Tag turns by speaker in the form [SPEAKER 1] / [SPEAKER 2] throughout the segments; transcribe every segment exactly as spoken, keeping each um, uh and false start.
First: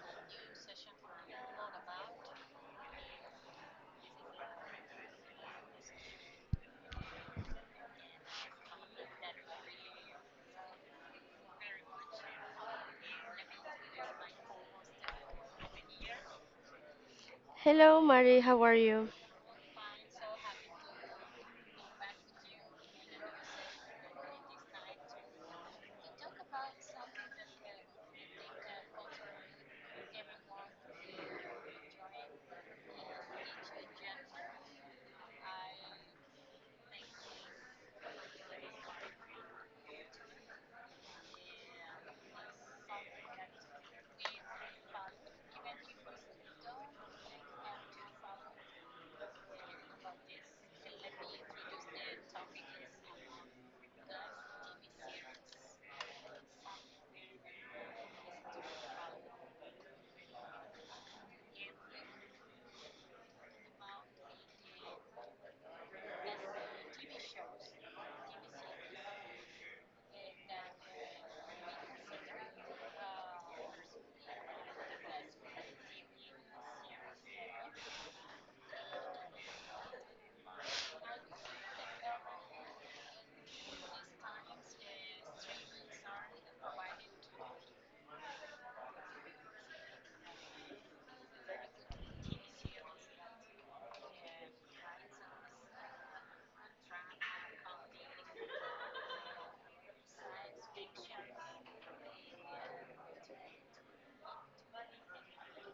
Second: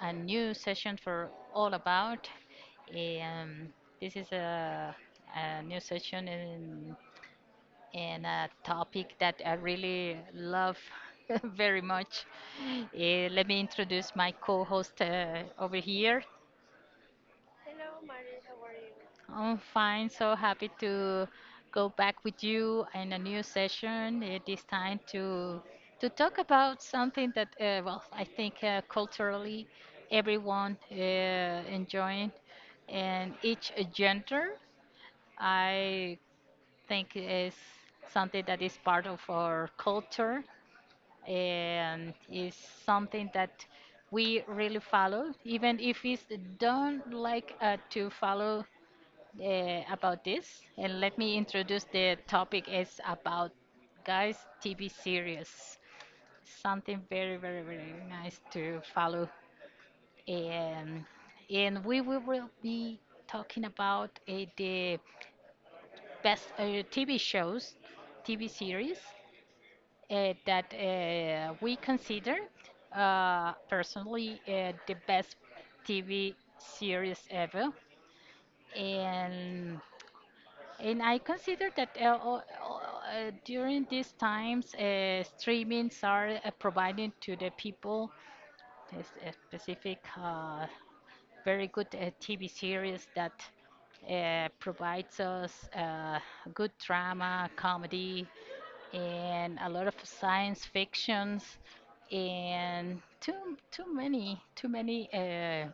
[SPEAKER 1] a new session for All About. Um, this is a, a new session in, in a topic that I really love very much. Uh, let me introduce my co host uh, over here.
[SPEAKER 2] Hello, Mari. How are you?
[SPEAKER 1] I'm fine. So happy to go back with you in a new session. It is time to to talk about something that, uh, well, I think uh, culturally everyone uh, enjoying, and each gender, I think is something that is part of our culture and is something that we really follow, even if it's don't like uh, to follow uh, about this, and let me introduce the topic is about guys T V series. Something very, very, very nice to follow, and and we, we will be talking about uh, the best uh, T V shows, T V series uh, that uh, we consider uh, personally uh, the best T V series ever, and And I consider that uh, o- uh, during these times, uh, streamings are uh, providing to the people this, uh, specific, uh, very good uh, T V series that uh, provides us uh, good drama, comedy, and a lot of science fictions, and too too many too many uh,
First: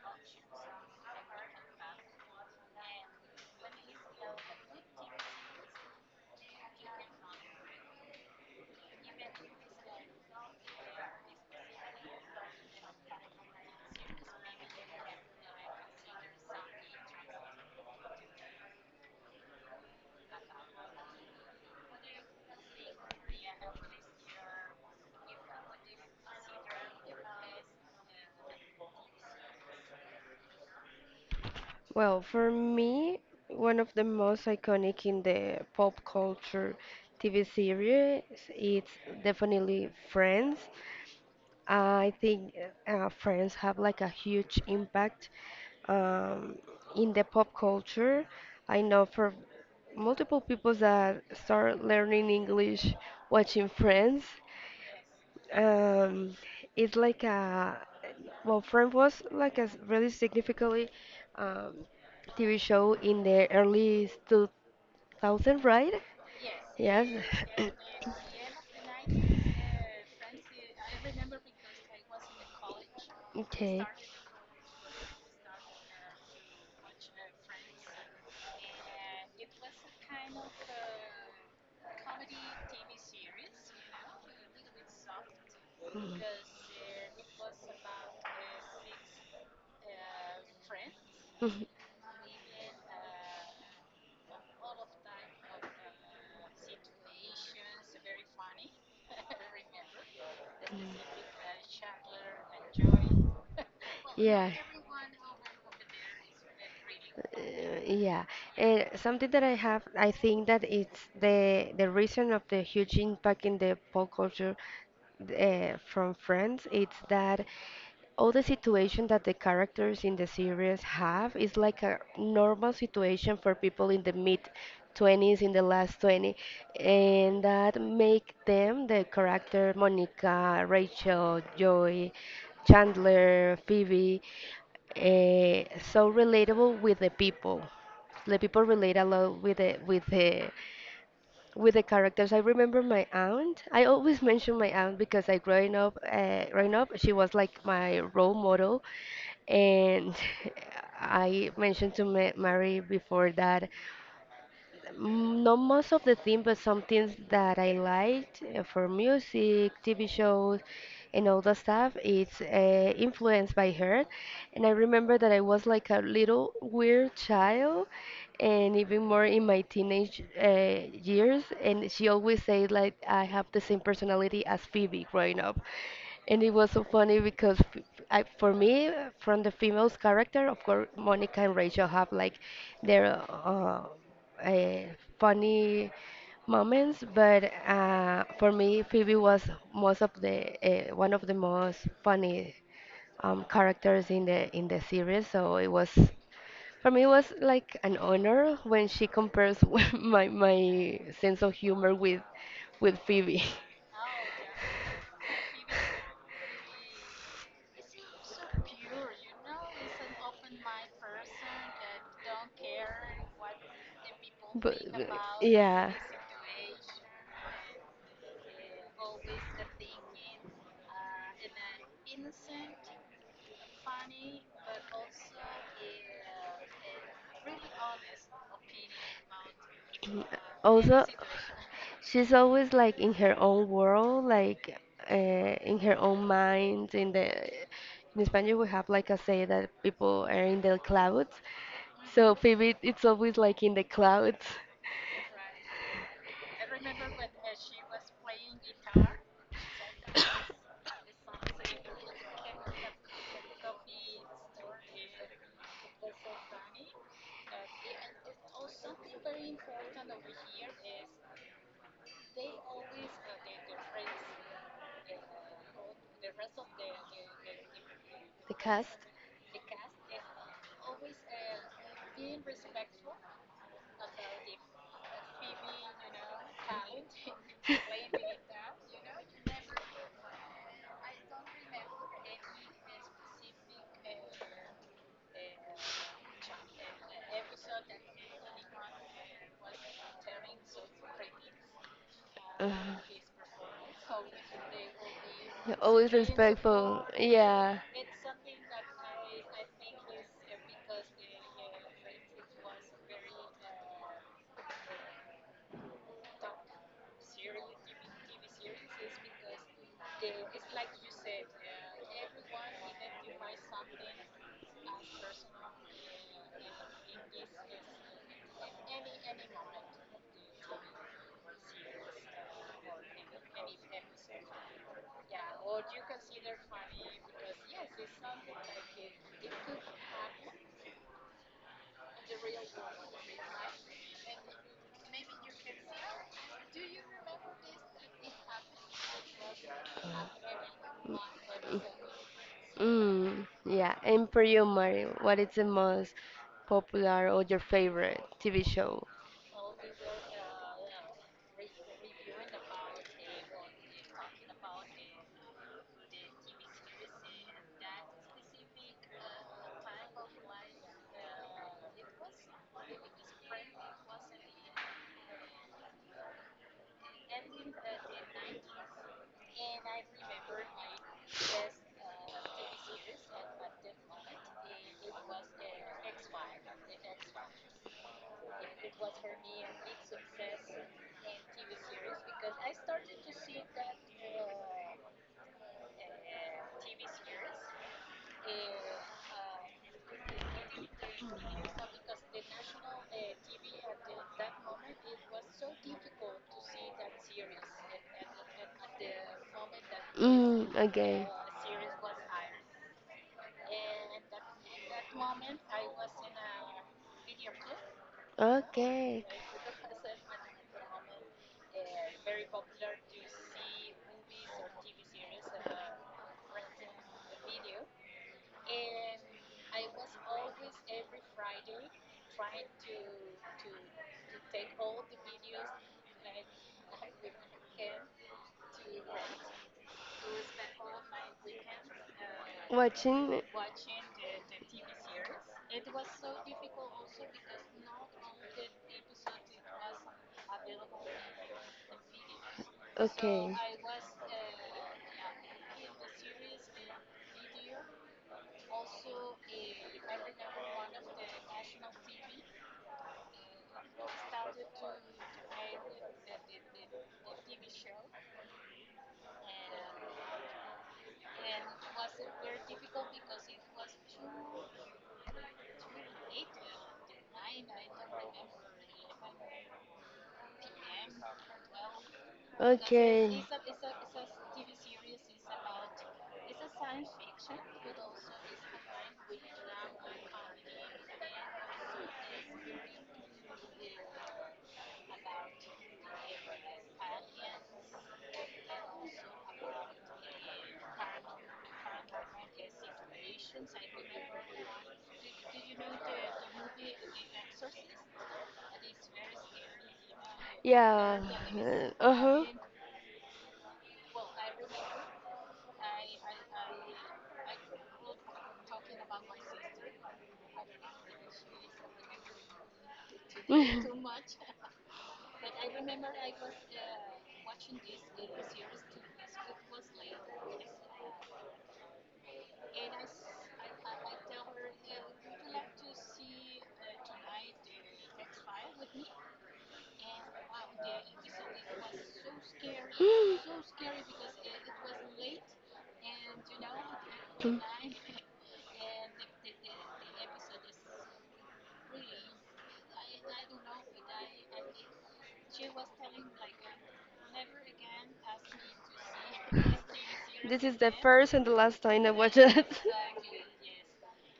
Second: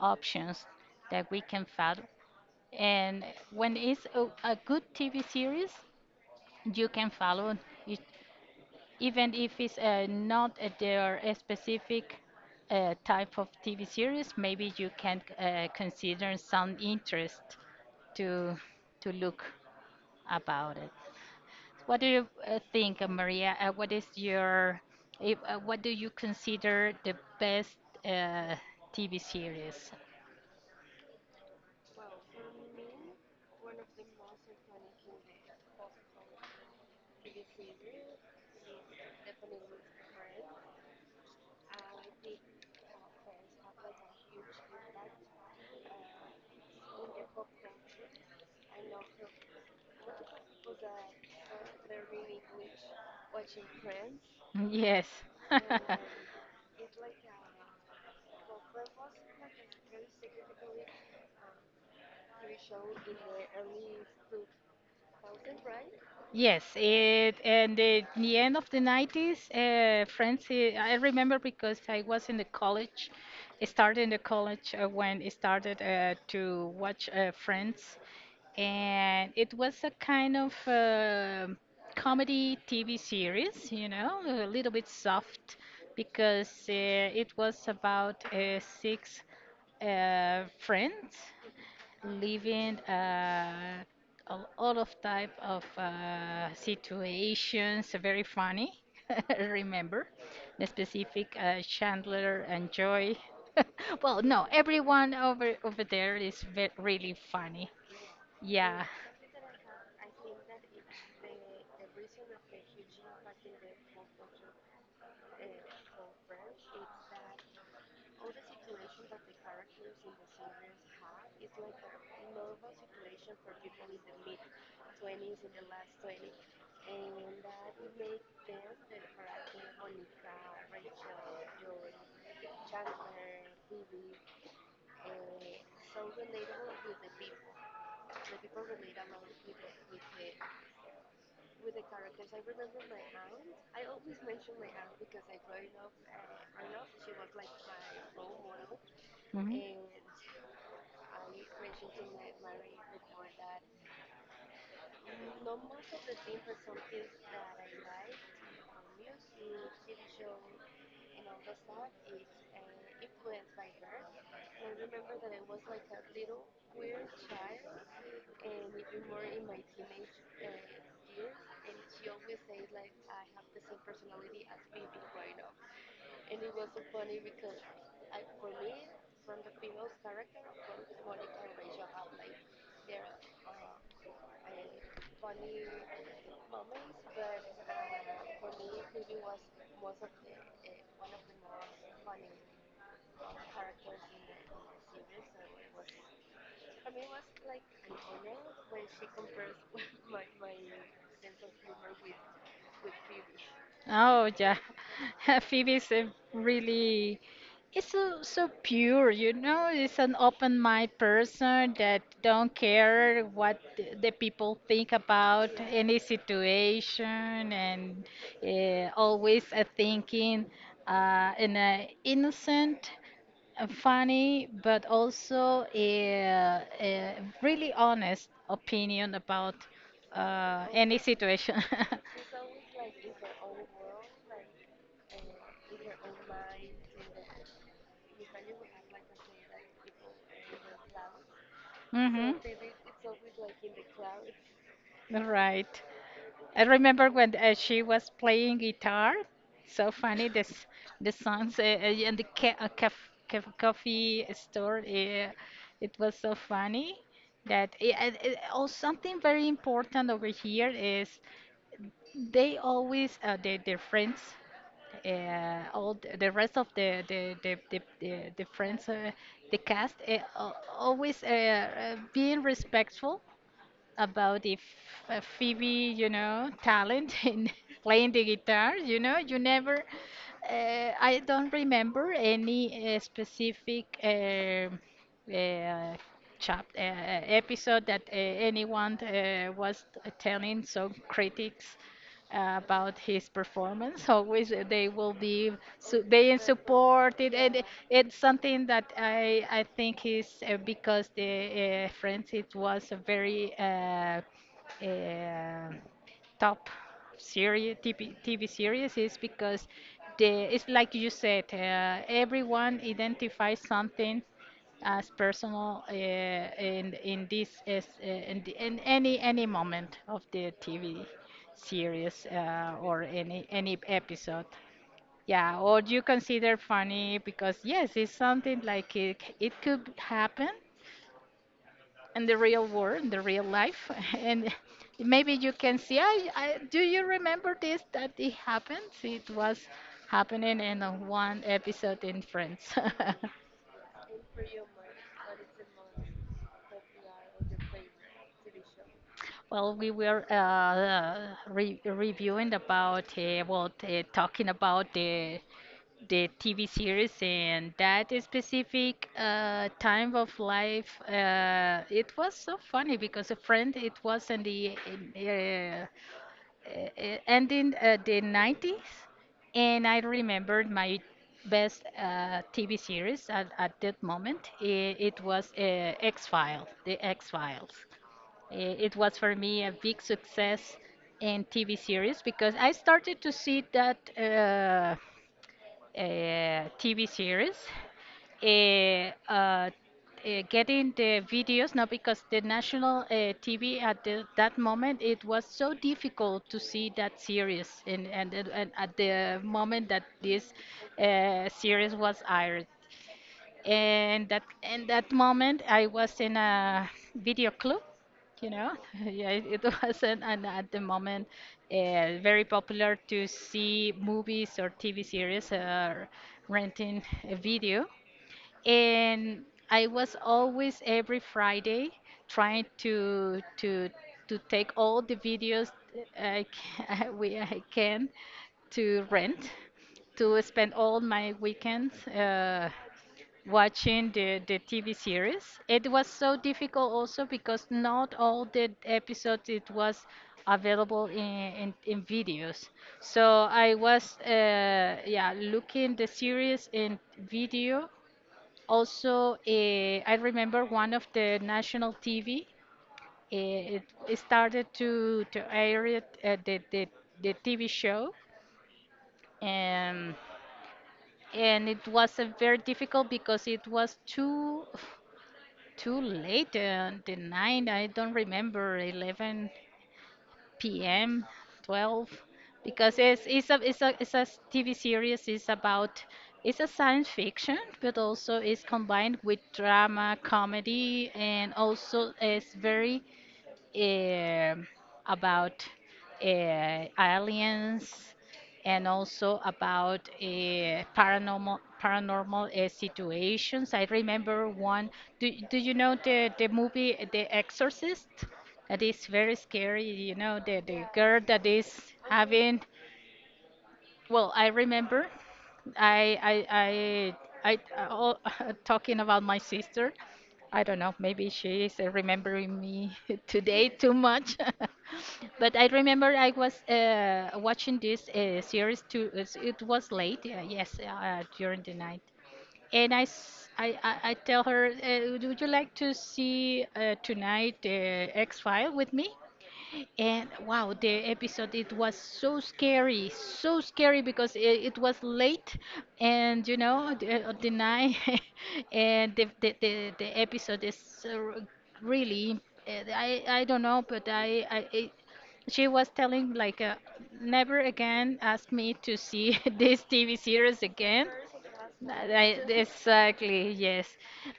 [SPEAKER 1] options that we can follow and when it's a, a good T V series, you can follow it, even if it's uh, not uh, their specific uh, type of T V series. Maybe you can uh, consider some interest to to look about it. What do you uh, think, uh, Maria? Uh, what is your if, uh, what do you consider the best uh, T V series?
[SPEAKER 2] Well, for me, one of the most iconic in the pop culture T V series, it's definitely Friends. I think uh, Friends have like a huge impact um, in the pop culture. I know for multiple people that start learning English watching Friends.
[SPEAKER 1] Yes.
[SPEAKER 2] um, it's like a well, Friends was like a s- really significantly um, T V show in the early two thousands, right?
[SPEAKER 1] Yes,
[SPEAKER 2] Yes.
[SPEAKER 1] it and the, the end of the nineties, uh, friends. eh, I remember because I was in the college. I
[SPEAKER 2] Okay.
[SPEAKER 1] started in the college uh, when I started uh, to watch uh, Friends, and it was a kind of uh, comedy T V series, you know, a little bit soft
[SPEAKER 2] Mm.
[SPEAKER 1] because uh, it was about uh, six uh, friends
[SPEAKER 2] Mhm.
[SPEAKER 1] living uh, a lot of type of uh, situations. Very funny. Remember the specific uh, Chandler and Joy. Well, no, everyone over over there is ve- really funny.
[SPEAKER 2] Uh, Yeah,
[SPEAKER 1] Yeah.
[SPEAKER 2] and something that I have, I think that it's the the reason of the huge impact in the pop culture uh, from Friends. It's that all the situation that the characters in the series have is like a normal situation for people in the mid twenties, in the last twenty, and that make them the character Monica, Rachel, Joey, Chandler, Phoebe, eh, so relatable with the people. The people relate a lot with the with the with the characters. I remember my aunt. I always mention my aunt because I growing up, uh, growing up, she was like my role model,
[SPEAKER 1] Mhm.
[SPEAKER 2] and I mentioned to Ma- Mary before that Mm, not most of the theme, but some things that I liked uh, for music, T V shows, and all that stuff. It's uh, influenced by her, and I remember that I was like a little weird child, and even more in my teenage uh, years. And she always said like I have the same personality as Phoebe growing up, and it was so funny because f- I, for me, from the female's character, of course, Monica and Rachel have like their uh, uh, funny moments, but uh, for me, Phoebe was most of the uh, one of the most funny um, characters in the in the series. So it was for me, it was like an honor when she compares with my my sense of humor with with Phoebe.
[SPEAKER 1] Oh yeah, Phoebe's a really, it's so so pure, you know. It's an open-minded person that don't care what the the people
[SPEAKER 2] But-
[SPEAKER 1] think
[SPEAKER 2] uh,
[SPEAKER 1] about
[SPEAKER 2] yeah.
[SPEAKER 1] any situation, and uh, always uh, thinking uh, in a innocent, uh, funny, but also a, a really honest opinion about uh, any
[SPEAKER 2] Also,
[SPEAKER 1] situation.
[SPEAKER 2] she's always like in her own world like uh, in her own mind in the in Spanish we have like a say that people are in the clouds.
[SPEAKER 1] Mm-hmm.
[SPEAKER 2] So Phoebe, it's always like in the clouds.
[SPEAKER 1] Right. I remember when uh, she was playing guitar. So funny this, the songs uh, uh, and the ca uh, caf caf coffee store. Uh, it was so funny that I and it, oh, something very important over here is they always uh, they, their friends. Uh, all the the rest of the the the the, the, the
[SPEAKER 2] The
[SPEAKER 1] friends,
[SPEAKER 2] cast.
[SPEAKER 1] uh, the cast, uh, al- always uh, uh, being respectful about if uh, Phoebe, you know, talent in playing the guitar. You know, you never. Uh, I don't remember any uh, specific. Um uh, chap uh, episode that uh, anyone uh, was telling some critics uh,
[SPEAKER 2] Ugh.
[SPEAKER 1] about his performance. Always uh, they will be
[SPEAKER 2] You're
[SPEAKER 1] su-
[SPEAKER 2] always
[SPEAKER 1] being
[SPEAKER 2] respectful.
[SPEAKER 1] supported, and it-
[SPEAKER 2] Yeah.
[SPEAKER 1] it's something that I I think is uh, because the uh, Friends it was a very uh, uh, top series T V, T V series is because the it's like you said uh, everyone identifies something as personal uh, in in this is uh, in, the, in any any moment of the T V series uh, or any any episode. Yeah, or you consider funny because yes, it's something like it, it could happen in the real world, in the real life, and maybe you can see. I, I, do you remember this that it happened? It was happening in a one episode in Friends.
[SPEAKER 2] Mm, yeah. And for you, Mari, what is the most popular or your favorite T V show?
[SPEAKER 1] Well, we were uh, uh, re reviewing about uh, well, uh, talking about the the T V series and that specific uh, time of life. Uh, it was so funny because a friend, it was in the in, uh, uh, ending uh, the nineties, and I remembered my best uh, T V series at, at that moment. It, it was uh, X-Files, the X-Files. Eh, It was for me a big success in T V series because I started to see that uh, uh, T V series, eh, uh, eh, getting the videos now because the national uh, T V at the, that moment it was so difficult to see that series and and, and at the moment that this
[SPEAKER 2] Mm, okay.
[SPEAKER 1] uh, series was aired. And that in that moment, I was in a video club. You know,
[SPEAKER 2] Okay.
[SPEAKER 1] yeah, it it wasn't an, at the moment uh, very popular to see movies or T V series or renting a video. And I was always every Friday trying to to to take all the videos I can, we, I can to rent to spend all my weekends. Uh,
[SPEAKER 2] Watching.
[SPEAKER 1] watching the, the T V series. It was so difficult also because not all the episodes it was available in, in, in videos. So I was uh, yeah looking the series in video. Also, uh, I remember one of the national T V. eh, It, it started to to air it, uh, the, the the T V show. and and it was a very difficult because it was too too late on the night. I don't remember eleven p m twelve because it's
[SPEAKER 2] Okay.
[SPEAKER 1] it's a
[SPEAKER 2] Okay.
[SPEAKER 1] it's a it's a s- T V series. It's about it's a science fiction, but also it's combined with drama, comedy, and also it's very um about uh, aliens and also about uh, paranormal paranormal uh, situations. I remember one. Do, do you know the, the movie uh, The Exorcist? That is very scary. You know the, the
[SPEAKER 2] Yeah.
[SPEAKER 1] girl that is
[SPEAKER 2] Uh huh.
[SPEAKER 1] having, well, I remember I I I I all, talking about my sister. I don't know, maybe she is uh, remembering me today too much. But I remember I was uh, watching this uh, series too. it's- It was late, uh, yes, uh, during the night. And I, s- I- I- I tell her, uh, would you like to see uh, tonight uh, X-File with me? And wow, the episode it was so scary, so scary because it, it was late, and you know the, uh, the night, and the the, the, the episode is uh, r- really uh, I I don't know, but I I it, she was telling like uh, never again ask me to see this T V series
[SPEAKER 2] This is the
[SPEAKER 1] again.
[SPEAKER 2] first and the last time I watch
[SPEAKER 1] I,
[SPEAKER 2] it.
[SPEAKER 1] exactly, yes.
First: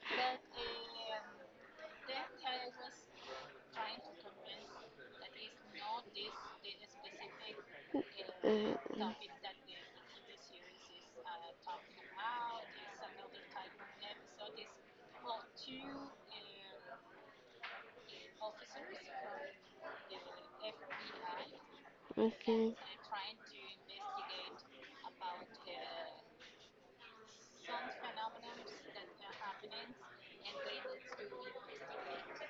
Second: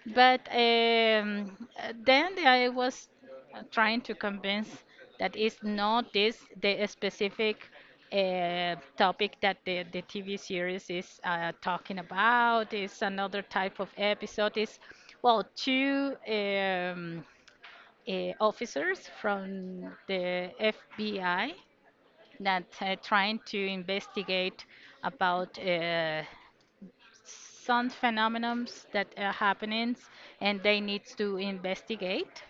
[SPEAKER 1] But um, uh, then I was uh, trying to convince that it's not this the specific uh, topic that the, the T V series is uh,
[SPEAKER 2] Uh,
[SPEAKER 1] talking about. It's another type of episode. It's, well, two um, uh, officers from the F B I that
[SPEAKER 2] Okay.
[SPEAKER 1] uh, trying to investigate about uh, some phenomena that are happening and they need to investigate.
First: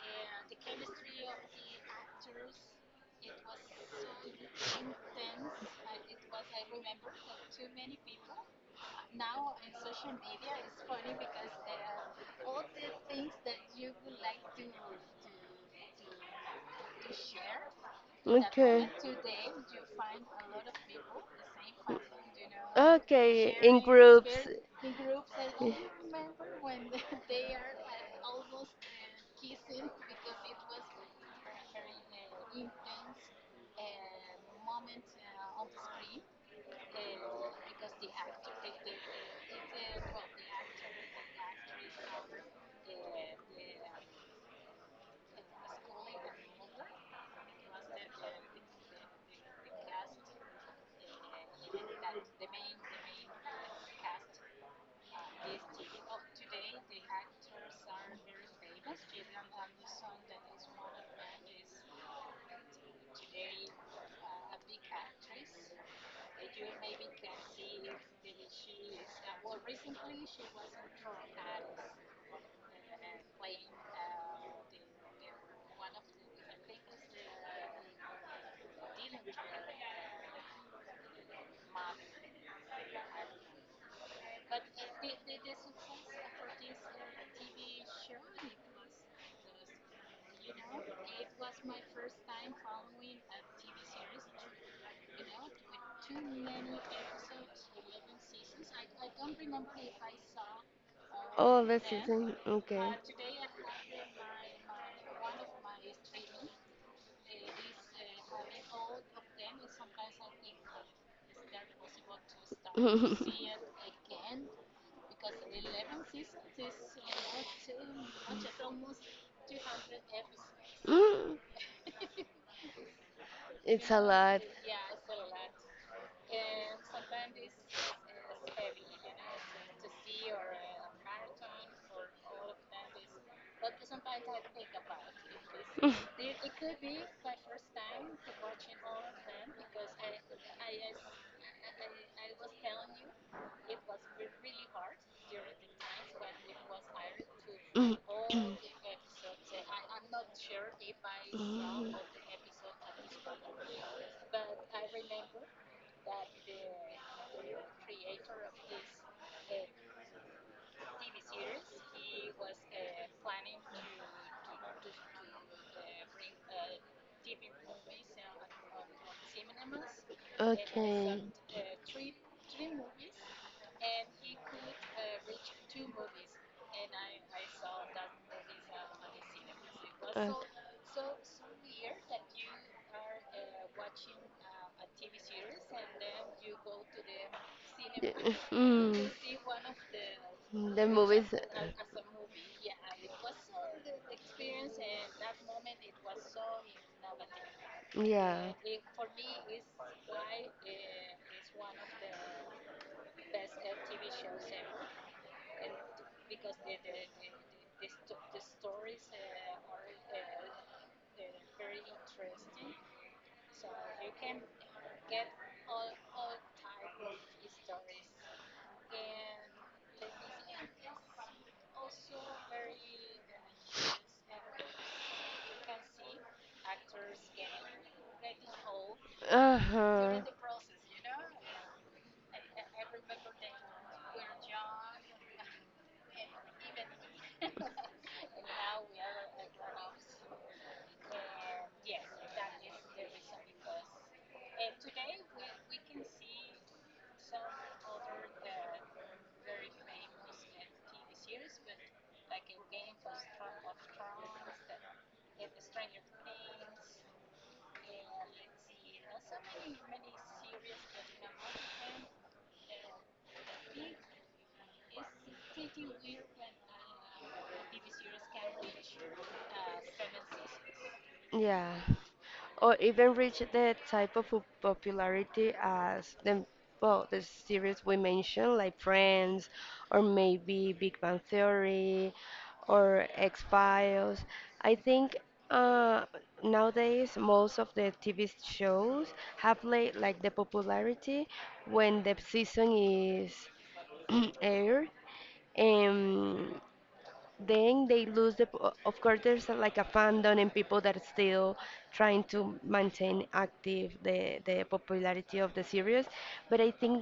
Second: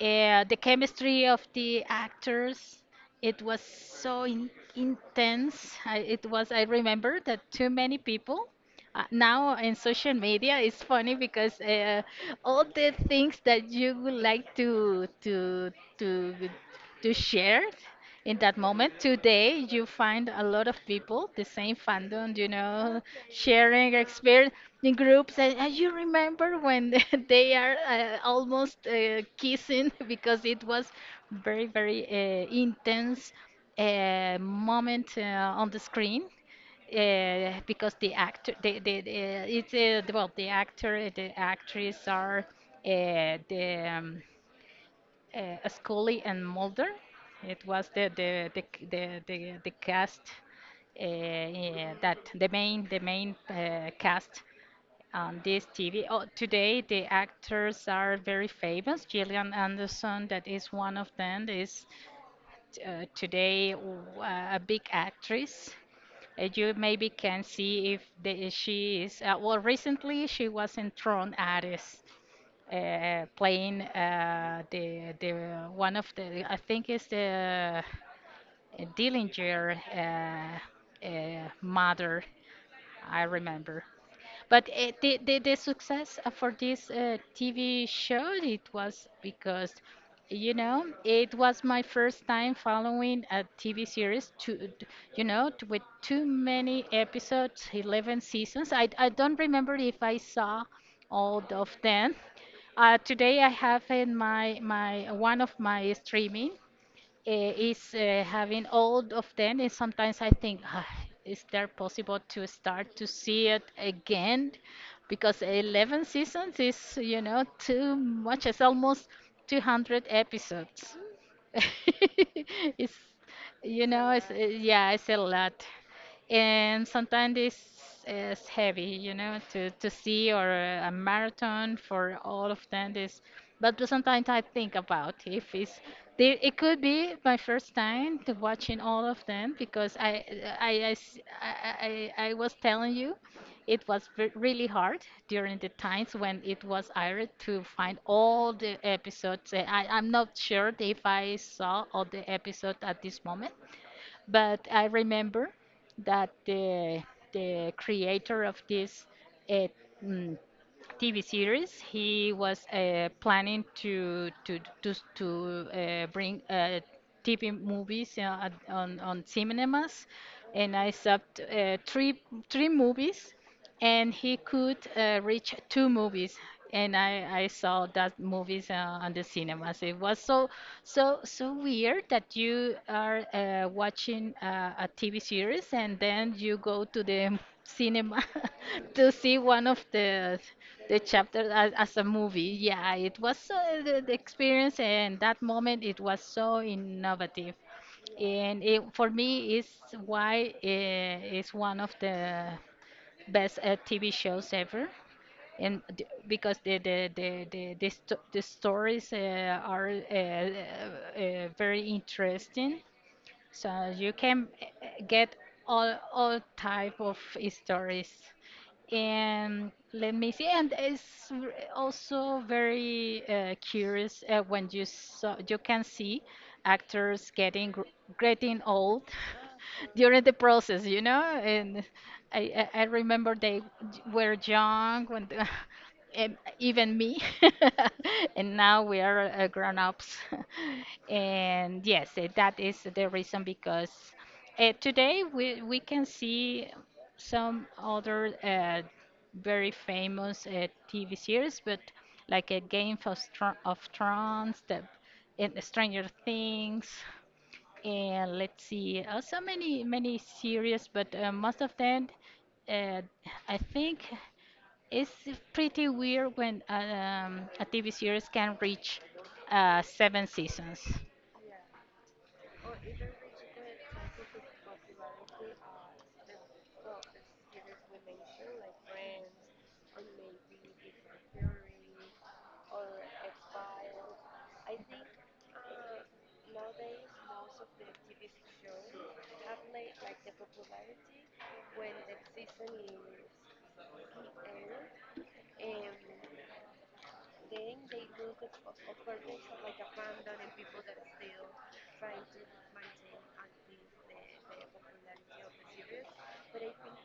[SPEAKER 1] Uh, the chemistry of the actors, it was so in- intense. I, it was, I remember that too many people uh, now in social media it's funny because uh, all the things that you would like to to to to share in that
[SPEAKER 2] Okay.
[SPEAKER 1] moment today you find a lot of people the same fandom you know
[SPEAKER 2] Okay, in
[SPEAKER 1] sharing
[SPEAKER 2] groups.
[SPEAKER 1] experience in groups and, and
[SPEAKER 2] Yeah.
[SPEAKER 1] you remember when they are uh, almost uh, kissing because it was very very uh, intense uh, moment uh, on the screen uh, because the actor, the, the, the it's uh, the- well, the actor, eh, the actress are uh, the um, uh, Scully and Mulder. It was the the the c- the, the, the cast uh, yeah, that the main the main uh, cast on this T V. Oh, today the actors are very famous. Gillian Anderson, that is one of them, is uh, today w- a big actress. uh, You maybe can see if the, she is. Uh, well, recently she was in Tron Ares, uh, playing uh, the the one of the, I think it's the uh, Dillinger uh, uh, mother. I remember. But uh, the, the the success uh, for this uh, T V show it was because, you know, it was my first time following a T V series to, you know, t with too many episodes, eleven seasons. I I don't remember if I saw all
[SPEAKER 2] Oh,
[SPEAKER 1] of
[SPEAKER 2] that's is
[SPEAKER 1] them.
[SPEAKER 2] in- okay.
[SPEAKER 1] Uh, today I have in my my one of my streaming, eh, is uh, having all of them and sometimes I think, "Ah, is there possible to start to see it again because eleven seasons is you know too much, it's almost two hundred episodes.
[SPEAKER 2] Mm,
[SPEAKER 1] It's, you
[SPEAKER 2] it's a
[SPEAKER 1] know, it's, uh,
[SPEAKER 2] lot.
[SPEAKER 1] yeah, it's a lot. And sometimes it's, it's heavy, you know, to, to see or a marathon for all of them is, but sometimes I think about if it's, they, it could be my first time to watching all of them because I, I, I, s- I, I I was telling you. It was ve- really hard during the times when it was aired to find all the episodes. Uh, I, I'm not sure if I saw all the episodes at this moment, but I remember that the the creator of this uh, mm, T V series, he was uh, planning to to to to uh, bring uh, T V movies uh, at- on on cinemas, and I saw t- uh, three three movies and he could uh, reach two movies and I, I saw that movies uh, on the cinemas. It was so so so weird that you are uh, watching uh, a TV series and then you go to the cinema to see one of the the chapters as, as a movie. Yeah, it was uh, the, the experience, and that moment it was so innovative,
[SPEAKER 2] Yeah.
[SPEAKER 1] and it, for me is why uh, it's one of the best uh, T V shows ever, and d- because the the the the, the, sto- the stories uh, are uh, uh, uh, very interesting, so you can uh, uh, get all all type of stories. And let me see. And it's r- also very uh, curious uh, when you saw, you can see actors getting gr- getting old
[SPEAKER 2] Uh
[SPEAKER 1] during
[SPEAKER 2] huh.
[SPEAKER 1] the process, you know. And I, I I remember they j- were young when the- and even me, and now we are uh, grown ups. And yes, eh, that is the reason because uh, today we we can see some other uh, very famous uh, T V series, but like a Game of, Thro- of Thrones, the, and Stranger Things, and let's see, uh, so many many series, but uh, most of them, uh, I think, it's pretty weird when uh, um, a T V series can reach uh, seven seasons.
[SPEAKER 2] Yeah. Or even reach the type of po- popularity as the well, the series we mentioned, like Friends, or maybe Big Bang Theory, or X Files. I think uh, nowadays most of the T V shows have like, like the popularity when the season is aired, and then they lose the p- of course there's uh, like a fandom and people that are still trying to maintain active the the popularity of the series. But I think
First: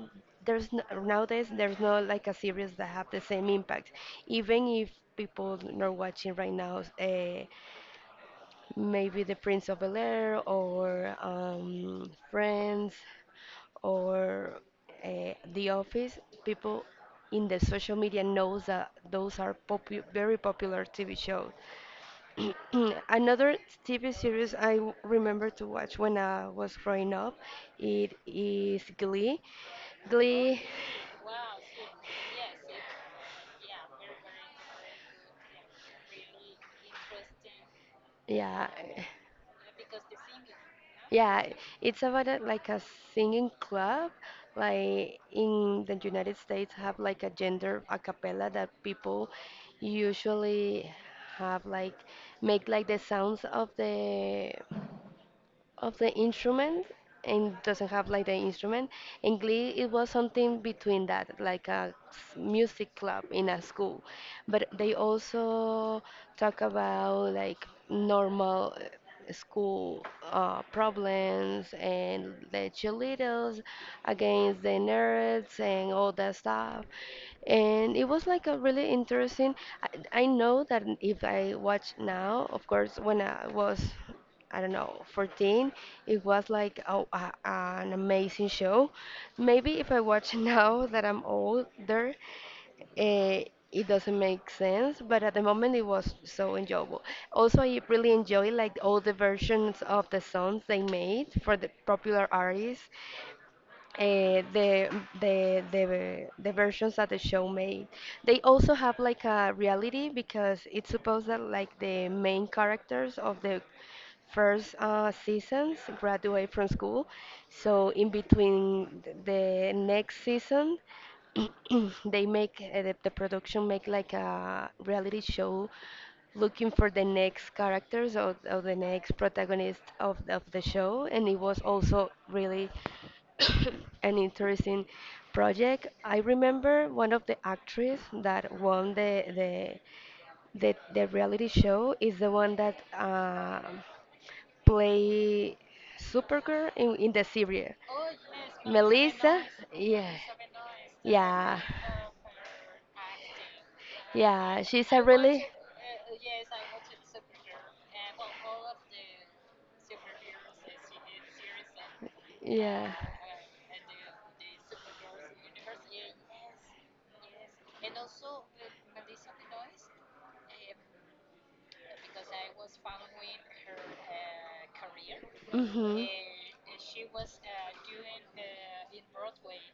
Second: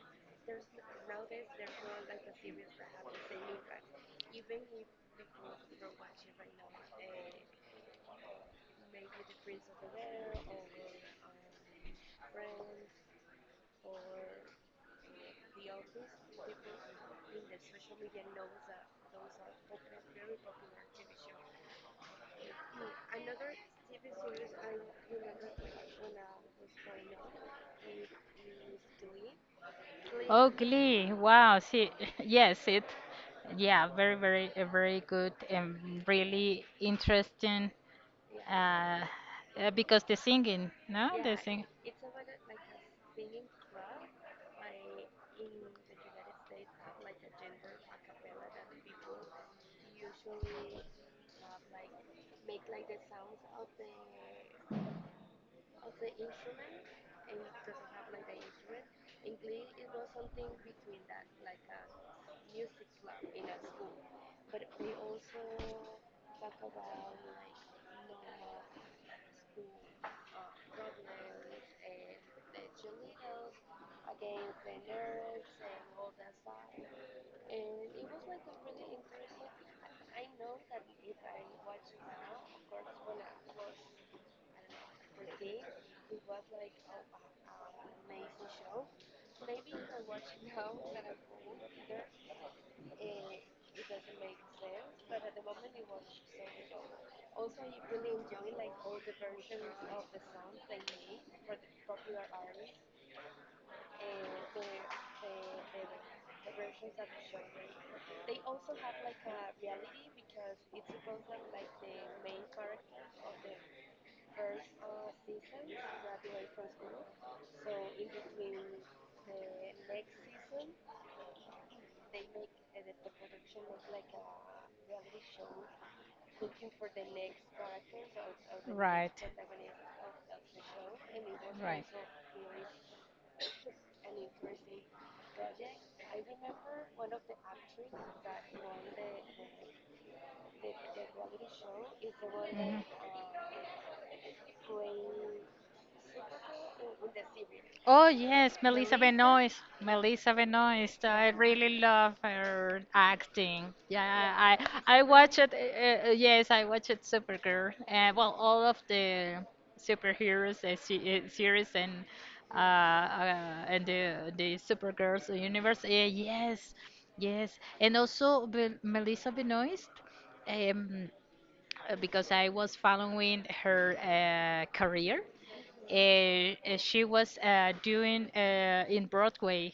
[SPEAKER 2] there's no, nowadays there's not like a series that have the same impact, even if people are watching right now, uh, maybe The Prince of Bel Air, or um, Friends, or uh, The Office. People in the social media knows that those are popu- very popular TV shows. Another TV series I w- remember to watch when I was growing up, it is Glee.
[SPEAKER 1] Oh,
[SPEAKER 2] Glee.
[SPEAKER 1] Glee. Wow. See, yes, it. Yeah, very, very, a very good and really interesting.
[SPEAKER 2] Yeah.
[SPEAKER 1] Uh, uh, because the singing, no, the
[SPEAKER 2] Yeah,
[SPEAKER 1] sing.
[SPEAKER 2] it's about a, like a singing club. Like in the United States, have like a gender a cappella that people usually have like make like the sounds of the of the instrument, and doesn't have like the instrument. And Glee, it was something between that, like a s- music club in a school. But they also talk about like normal uh, school uh, problems and the cheerleaders against the nerds and all that stuff. And it was like a really interesting. I, I know that if I watch now, of course, when I was I don't know, fourteen. It was like oh, uh, an amazing show. Maybe if I watch it now that I'm older, eh, it doesn't make sense, but at the moment it was so enjoyable. Also, I really enjoy like all the versions of the songs they made for the popular artists, uh, the the the the versions that the show made. They also have like a reality because it's supposed that like the main characters of the first uh, seasons graduate from school. So in between th- the next season, they make uh, the, the production make like a reality show looking for the next characters, or, or the next
[SPEAKER 1] Right.
[SPEAKER 2] protagonist of, of the show, and it was
[SPEAKER 1] Right.
[SPEAKER 2] also really an interesting project. I remember one of the actresses that won the the the, the reality show is the one that uh, play Supergirl in, in the series.
[SPEAKER 1] Oh yes, Melissa
[SPEAKER 2] Melissa,
[SPEAKER 1] Benoist.
[SPEAKER 2] yeah,
[SPEAKER 1] Melissa Benoist. I
[SPEAKER 2] yeah,
[SPEAKER 1] really love her acting. Yeah, I
[SPEAKER 2] yeah. She's a
[SPEAKER 1] I watched
[SPEAKER 2] really,
[SPEAKER 1] it. Uh, uh, yes, I watched Supergirl. Uh, well, all of the superheroes uh, se- uh, series and uh,
[SPEAKER 2] yeah.
[SPEAKER 1] uh and the the Supergirls universe. Uh, yes, yes, and also Be- Melissa Benoist. Um, uh, because I was following her uh, career, uh,
[SPEAKER 2] Mhm.
[SPEAKER 1] uh, she was uh, doing uh, in Broadway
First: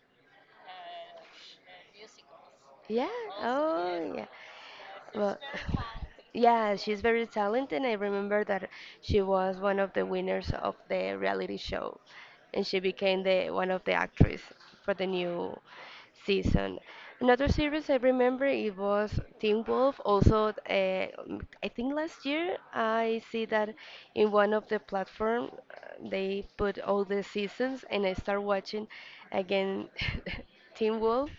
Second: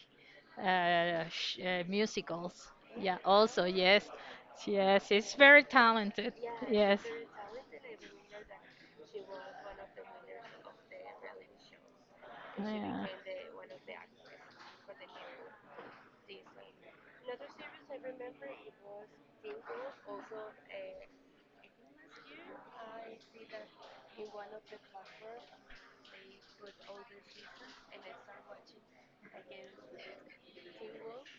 [SPEAKER 1] uh, sh uh, musicals.
[SPEAKER 2] Yeah.
[SPEAKER 1] Yeah, also, yes.
[SPEAKER 2] Oh, yeah.
[SPEAKER 1] Yes, she's
[SPEAKER 2] Well,
[SPEAKER 1] very talented.
[SPEAKER 2] yeah,
[SPEAKER 1] Yes.
[SPEAKER 2] she's very talented. I remember that she was one of the winners of the reality show, and she
[SPEAKER 1] Yeah.
[SPEAKER 2] became the one of the actresses for the new season. Another series I remember it was Teen Wolf. Also, uh, I think last year I see that in one of the platform, uh, they put all the seasons, and I start watching again Teen Wolf.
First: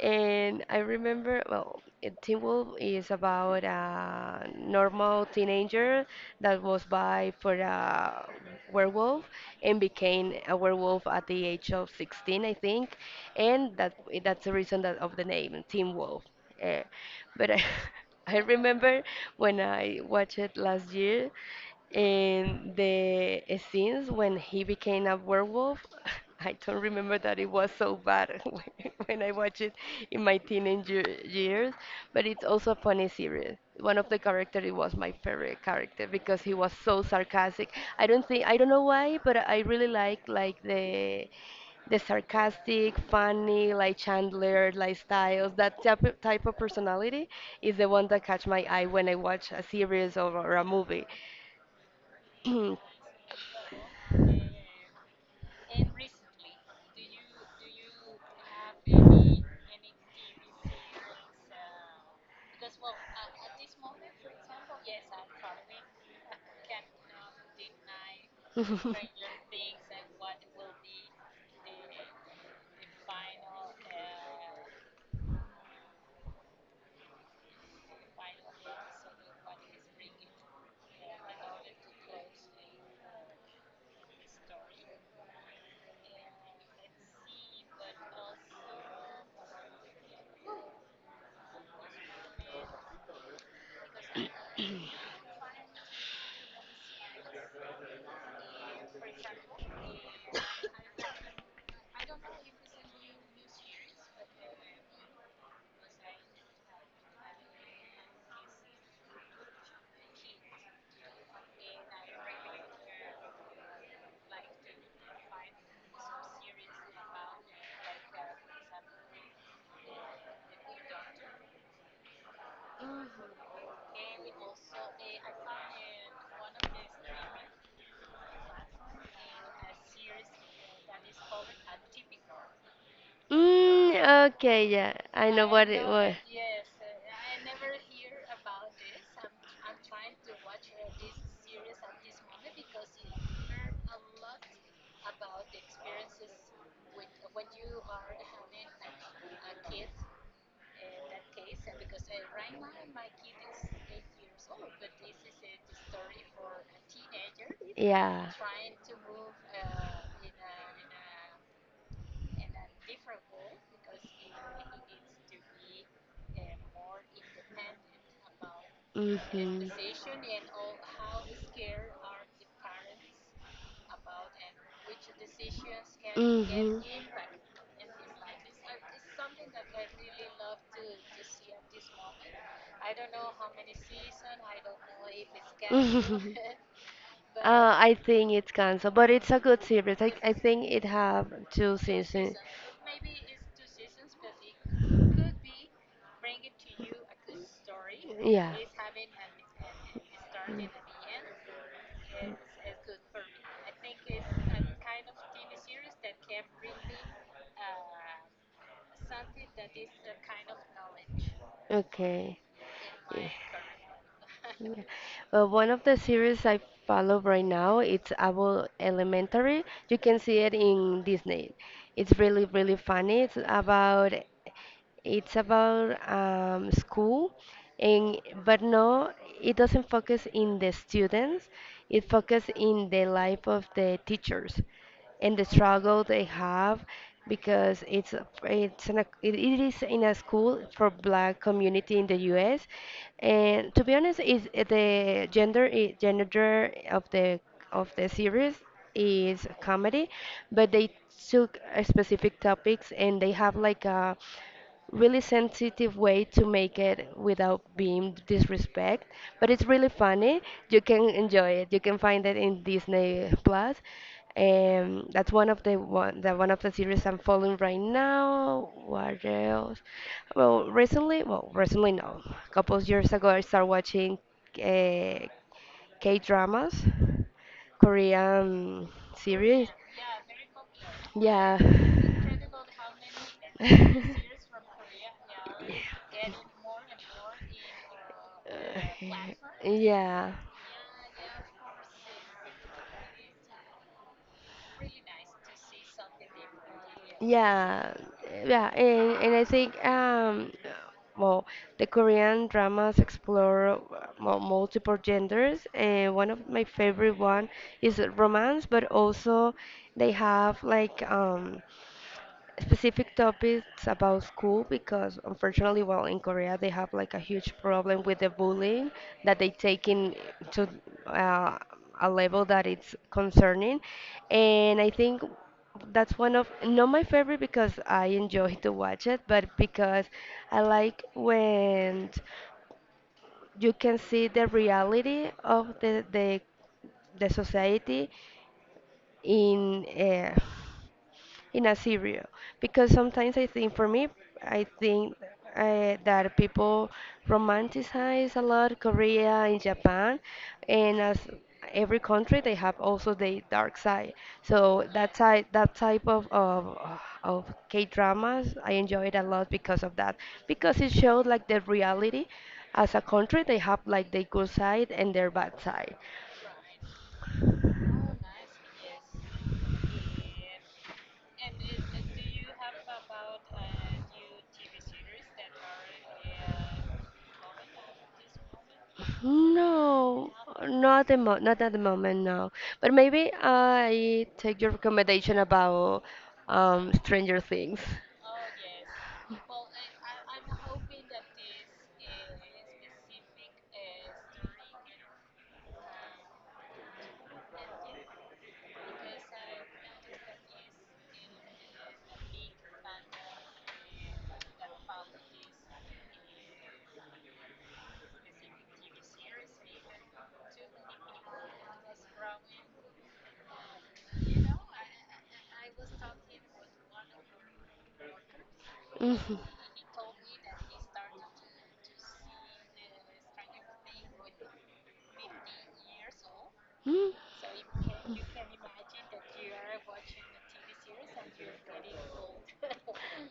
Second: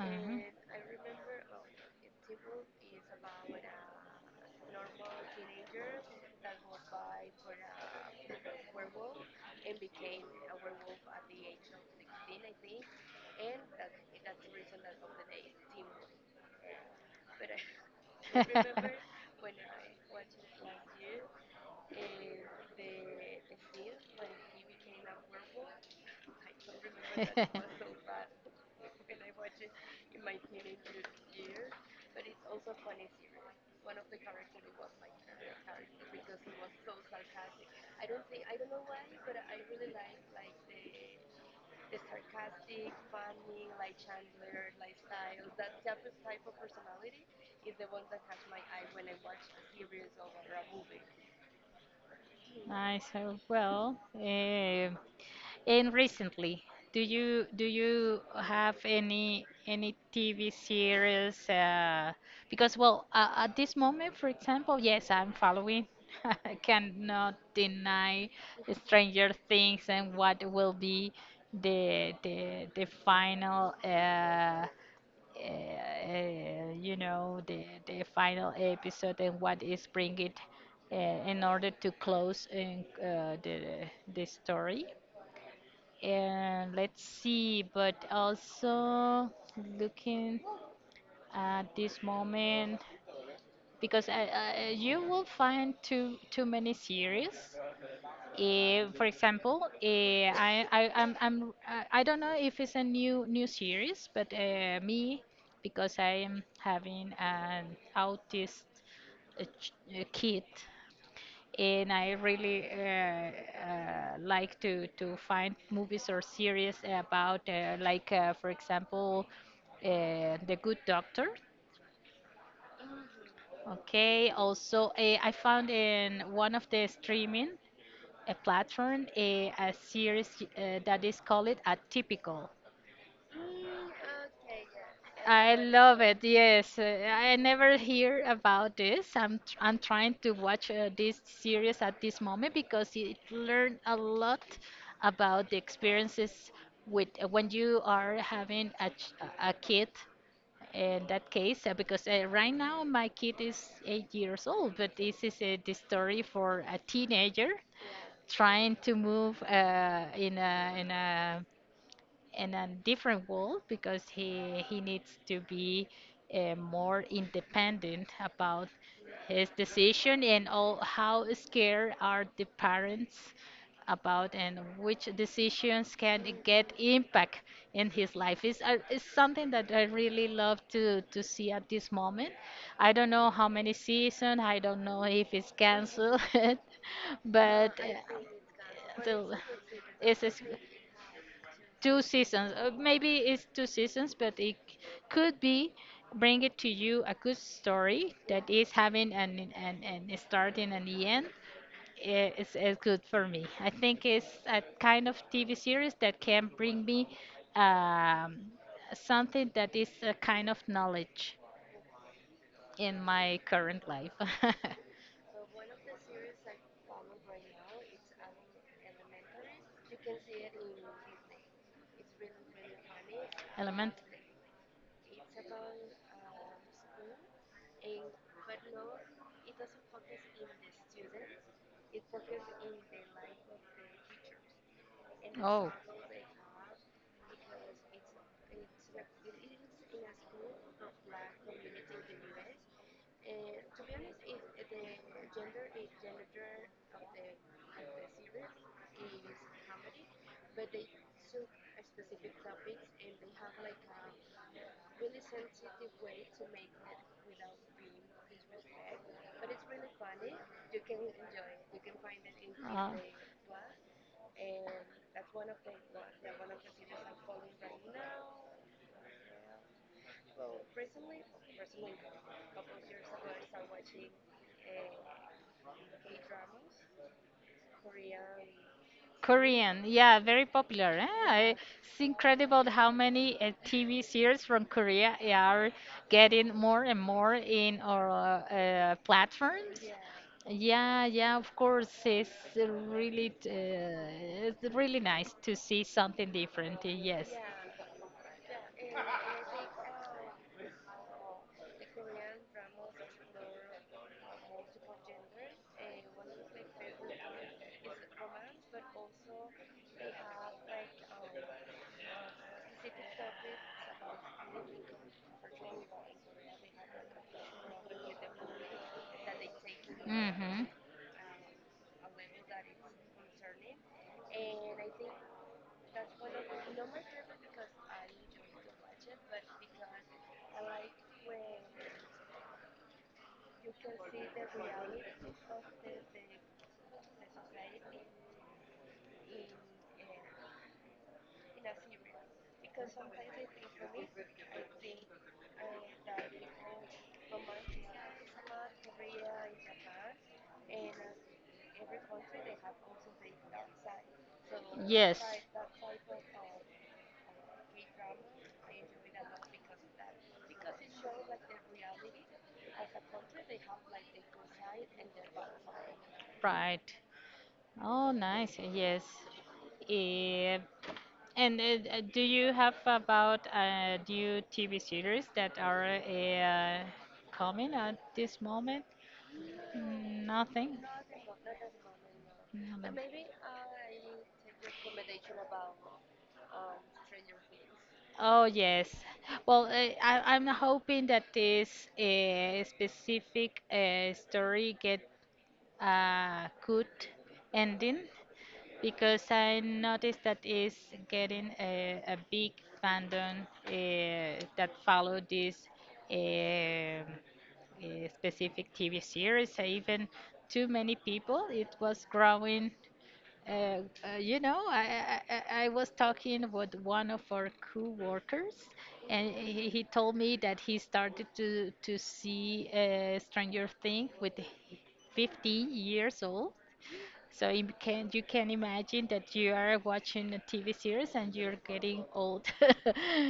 [SPEAKER 2] And I remember, well, it- Teen Wolf is about a normal teenager that was by for a werewolf and became a werewolf at the age of sixteen, I think.
[SPEAKER 1] Uh-huh.
[SPEAKER 2] And that that's the reason that of the name, Teen Wolf. Eh, but I, I remember when I watched it last year, and the scenes when he became a werewolf, I don't remember that it was so bad when when I watched it in my teenage ye- years, but it's also a funny series. One of the characters, it was my favorite character because he was so sarcastic. I don't think I don't know why, but I really like like the the sarcastic, funny, like Chandler, like Styles. That type of, type of personality is the one that catch my eye when I watch a series, or, or a movie. Mm,
[SPEAKER 1] Nice. Uh, well, eh, and recently, do you do you have any any T V series? Uh, because well, uh, at this moment, for example, yes, I'm following. I cannot deny Stranger Things, and what will be the the the final uh, uh, you know, the the final episode, and what is bring it uh, in order to close in, uh, the the story, and let's see, but also looking at this moment because uh, uh, you will find too too many series. Eh, for example, eh, I I I'm, I'm I I don't know if it's a new new series, but uh, me because I am having an autist uh, ch- uh, kid, and I really uh, uh, like to to find movies or series about uh, like uh, for example uh, The Good Doctor. Okay, also uh, I found in one of the streaming a platform a, a series uh, that is called Atypical.
[SPEAKER 2] Mm, okay, yeah, I know
[SPEAKER 1] I
[SPEAKER 2] what it
[SPEAKER 1] love
[SPEAKER 2] was.
[SPEAKER 1] it. Yes, uh, I never hear about this. I'm tr- I'm trying to watch uh, this series at this moment because it learned a lot about the experiences with uh, when you are having a ch- a a kid. In that case, uh, because uh, right now my kid is eight years old, but this is uh, the story for a teenager
[SPEAKER 2] Yeah.
[SPEAKER 1] trying to move uh, in a in a in a different world because he he needs to be uh, more independent about his
[SPEAKER 2] Mhm.
[SPEAKER 1] decision, and all how scared are the parents about, and which decisions can get
[SPEAKER 2] Hmm.
[SPEAKER 1] impact in his life is uh, is something that I really love to to see at this moment. I don't know how many season, I don't know if it's canceled,
[SPEAKER 2] Uh,
[SPEAKER 1] but
[SPEAKER 2] I
[SPEAKER 1] uh,
[SPEAKER 2] think it's cancer, but it's
[SPEAKER 1] the,
[SPEAKER 2] a good series. I,
[SPEAKER 1] it's a
[SPEAKER 2] I think it have two
[SPEAKER 1] two
[SPEAKER 2] seasons.
[SPEAKER 1] seasons. Uh, maybe it's two seasons, but it c- could be bring it to you a good story that
[SPEAKER 2] Yeah.
[SPEAKER 1] is having an an, an a start and an end. I- It's, it's good for me. I think it's a kind of T V series that can bring me um, something that is a kind of knowledge
[SPEAKER 2] Okay.
[SPEAKER 1] in
[SPEAKER 2] Yeah.
[SPEAKER 1] my current life.
[SPEAKER 2] Yeah. Uh, one of the series I follow right now, it's Abbott Elementary. You can see it in Disney. It's really, really funny. It's
[SPEAKER 1] Element.
[SPEAKER 2] about it's about um, school, and but no, it doesn't focus in the students. It focuses in the life of the teachers and the
[SPEAKER 1] Oh,
[SPEAKER 2] struggle they have because it's a- it's an, it it is in a school for black community in the U S, and to be honest is the gender i- gender of the of the series is comedy, but they took uh, specific topics and they have like a really sensitive way to make it without being disrespect, but it's really funny. You can enjoy it. You can find it in
[SPEAKER 1] uh,
[SPEAKER 2] Disney Plus, and that's one of the one the one of the series I'm following right now. What else? Well, recently, well recently no a couple of years ago I started watching uh, K dramas, Korean series.
[SPEAKER 1] Korean, yeah, very popular. Eh? I-
[SPEAKER 2] Yeah.
[SPEAKER 1] It's incredible how many uh, T V series from Korea eh, are getting more and more in our uh, platforms.
[SPEAKER 2] Yeah.
[SPEAKER 1] Yeah, yeah, of course, it's really, t- uh, it's really nice to see something different. Eh, yes.
[SPEAKER 2] Yeah, yeah, and, and I think, um, well, the Korean dramas explore mu- multiple genders, and one of my favorite one is romance, but also they have like, um, specific topics about school, because unfortunately well in Korea they have like a huge problem with the bullying that they take in
[SPEAKER 1] Mm-hmm.
[SPEAKER 2] to, uh, a level that it's concerning. And I think that's one of not my favorite, because I enjoy to watch it, but because I like when you can see the reality of the the the society in, uh, in a serial. Because sometimes I think for me I think uh, that people romanticize a lot Korea and Japan, and as every country they have also the dark side. So that
[SPEAKER 1] Yes,
[SPEAKER 2] type that type of of, of K dramas I enjoy it a lot because of that, because it showed like the reality. As a country they have like the good side and their bad side.
[SPEAKER 1] right. Oh, nice. Yes. Eh, and uh, uh, do you have about uh, new T V series that are uh, coming at this moment?
[SPEAKER 2] No,
[SPEAKER 1] Nothing.
[SPEAKER 2] not the mo not at the moment, no. But
[SPEAKER 1] Nothing.
[SPEAKER 2] maybe I take your recommendation about um, Stranger Things.
[SPEAKER 1] Oh yes. Well, I, I- I'm hoping that this uh, specific uh, story get a good ending because I noticed that is getting a, a big fandom uh, that followed this um, uh, specific T V series. Uh, Even too many people, it was growing. Uh, uh, you know, I, I I I was talking with one of our co-workers, and
[SPEAKER 2] Mhm.
[SPEAKER 1] he, he told me that he started to to see uh, Stranger Things with fifteen years old,
[SPEAKER 2] Mm.
[SPEAKER 1] so you can you can imagine that you are watching a T V series and you're getting old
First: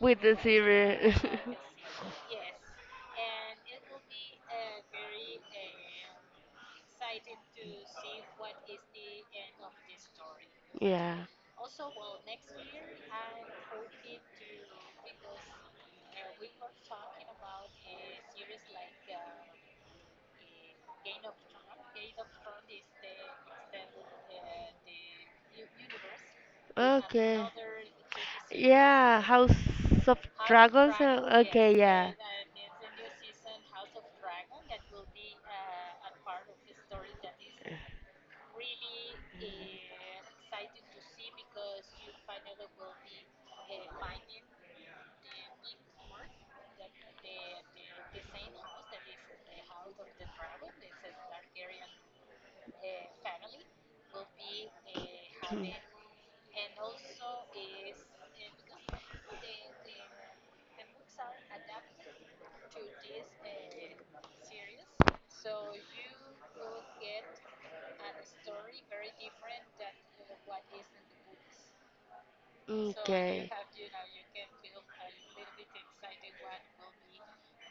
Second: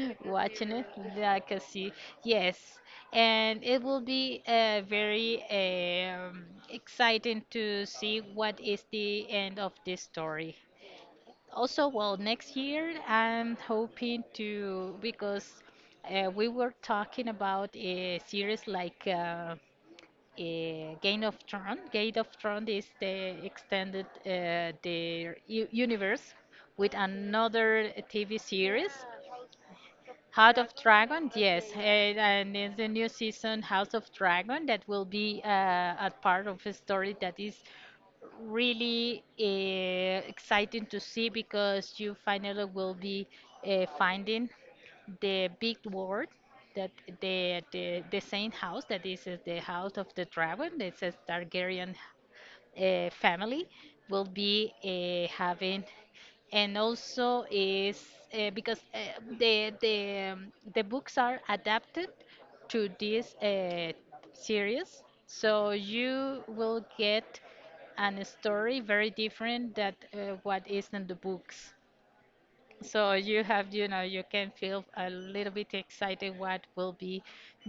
[SPEAKER 2] With the
[SPEAKER 1] watching it.
[SPEAKER 2] series.
[SPEAKER 1] Like a see, yes, and it will be uh, very um, exciting to see what is the end of this story.
[SPEAKER 2] Yeah.
[SPEAKER 1] Also, well, next year I'm hoping to because uh, we were talking about a series like. Uh, uh, Game of Thrones. Game of Thrones is the extended uh, the u- universe with
[SPEAKER 2] Okay.
[SPEAKER 1] another T V series,
[SPEAKER 2] Yeah, House of
[SPEAKER 1] House of
[SPEAKER 2] Dragons.
[SPEAKER 1] Dragon.
[SPEAKER 2] uh,
[SPEAKER 1] Yes,
[SPEAKER 2] Okay, yeah.
[SPEAKER 1] and, and it's the new season, House of Dragon, that will be uh, a part of a story that is really uh, exciting to see because you finally will be uh, finding the big word that the the, the same house that is uh, the house of the dragon. It says Targaryen uh, family will be uh, having, and also is uh, because uh, the the um, the books are adapted to this uh, series, so you will get an story very different that uh, what is in the books. So you
[SPEAKER 2] Okay.
[SPEAKER 1] have, you know, you can feel a little bit excited what will be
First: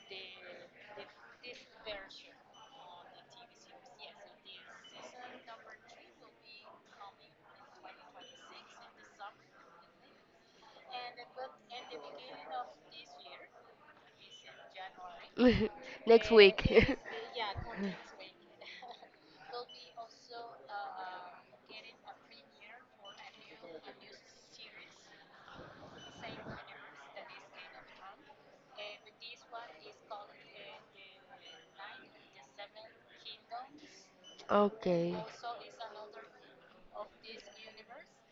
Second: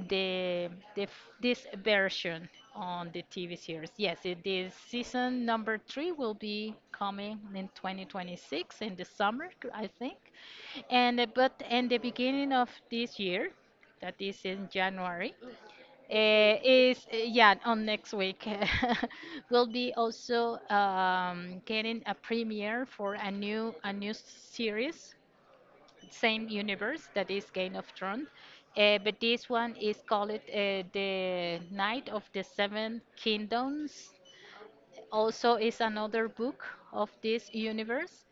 [SPEAKER 1] the, the f- this version on the T V series. Yes, it is season number three will be coming in twenty twenty-six in the summer, c- I think. And uh, but in the beginning of this year, that is in January,
[SPEAKER 2] Next
[SPEAKER 1] uh,
[SPEAKER 2] week.
[SPEAKER 1] is uh, yeah on next week we'll be also um, getting a premiere for a new a new series same universe that is Game of Thrones, uh, but this one is called uh, the Knight of the Seven Kingdoms.
[SPEAKER 2] Okay.
[SPEAKER 1] Also, is another book of this universe.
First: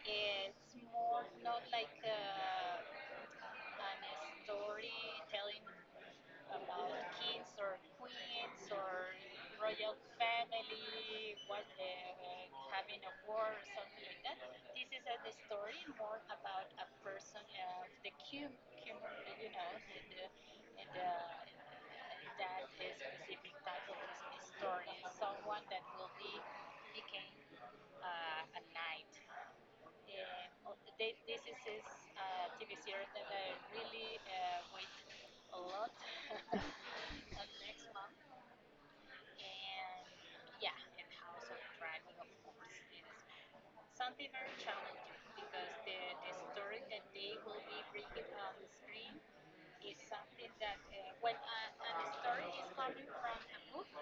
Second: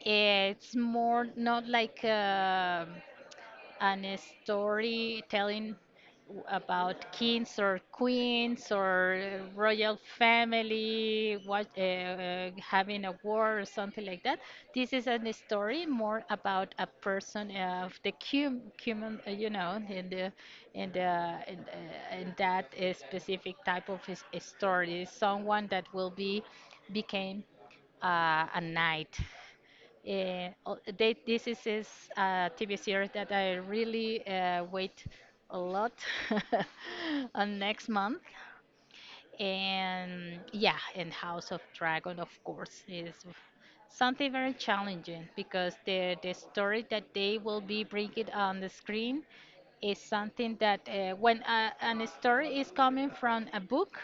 [SPEAKER 1] It's more not like. Uh, and a story telling w- about kings or queens or royal family what, uh, uh, having a war or something like that. This is a story more about a person of the cum, human uh, you know in the in the in, uh, in that uh, specific type of his, story, someone that will be became uh, a knight uh, o- they, this is, is a T V series that I really uh, wait a lot on next month. And yeah, and House of Dragon, of course, is something very challenging because the, the story that they will be bringing on the screen is something that uh, when a, an story is coming from a book,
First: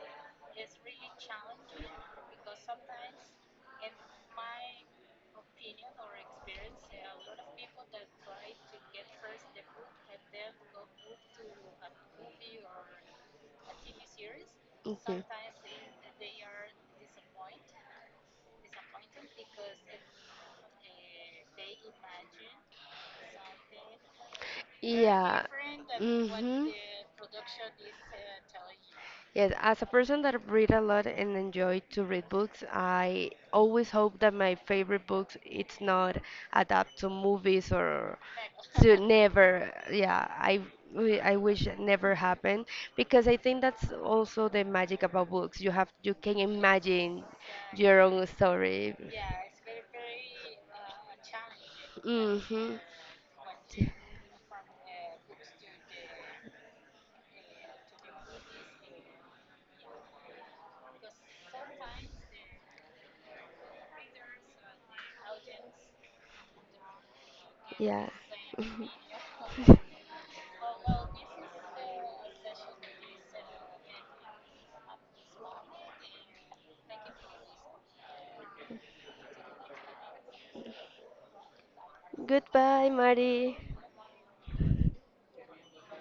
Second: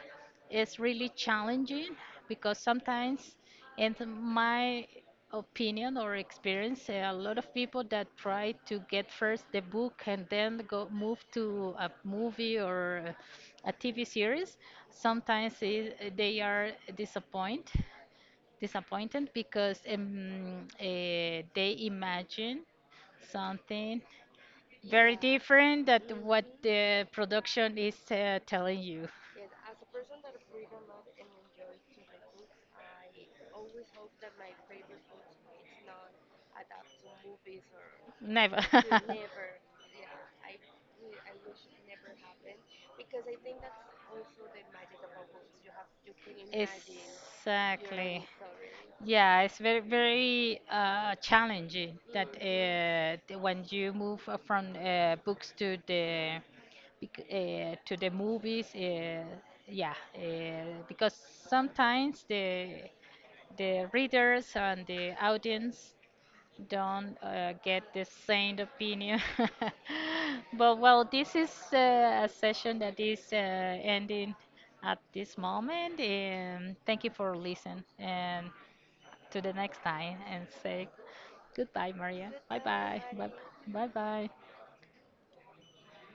[SPEAKER 1] it's really challenging because sometimes in my opinion or experience uh, a lot of people that try to get first the book and then go move to a movie or a TV series
[SPEAKER 2] Okay.
[SPEAKER 1] sometimes i- they are disappointed, disappointed because um, uh, they imagine something very
[SPEAKER 2] Yeah.
[SPEAKER 1] different that what
[SPEAKER 2] Mm-hmm.
[SPEAKER 1] the production is uh, telling you.
[SPEAKER 2] Yes, as a person that read a lot and enjoy to read books, I always hope that my favorite books it's not adapt to movies or
[SPEAKER 1] Never.
[SPEAKER 2] to never. Yeah, I w- I wish it never happened, because I think that's also the magic about books. You have you can imagine your
[SPEAKER 1] Exactly.
[SPEAKER 2] own story.
[SPEAKER 1] Yeah, it's very very uh, challenging that
[SPEAKER 2] Mhm.
[SPEAKER 1] uh, the- when you move uh, from uh, books to the bec- uh, to the movies. Uh, yeah, uh, because sometimes the the readers and the audience don't uh, get the
[SPEAKER 2] Yeah.
[SPEAKER 1] same opinion. But well, this is uh, a session that is uh, ending at this moment. And thank you for listening. And to the next time, and say goodbye, Maria. Bye
[SPEAKER 2] Goodbye,
[SPEAKER 1] bye. Bye bye.
[SPEAKER 2] Maddie.
[SPEAKER 1] Bye bye.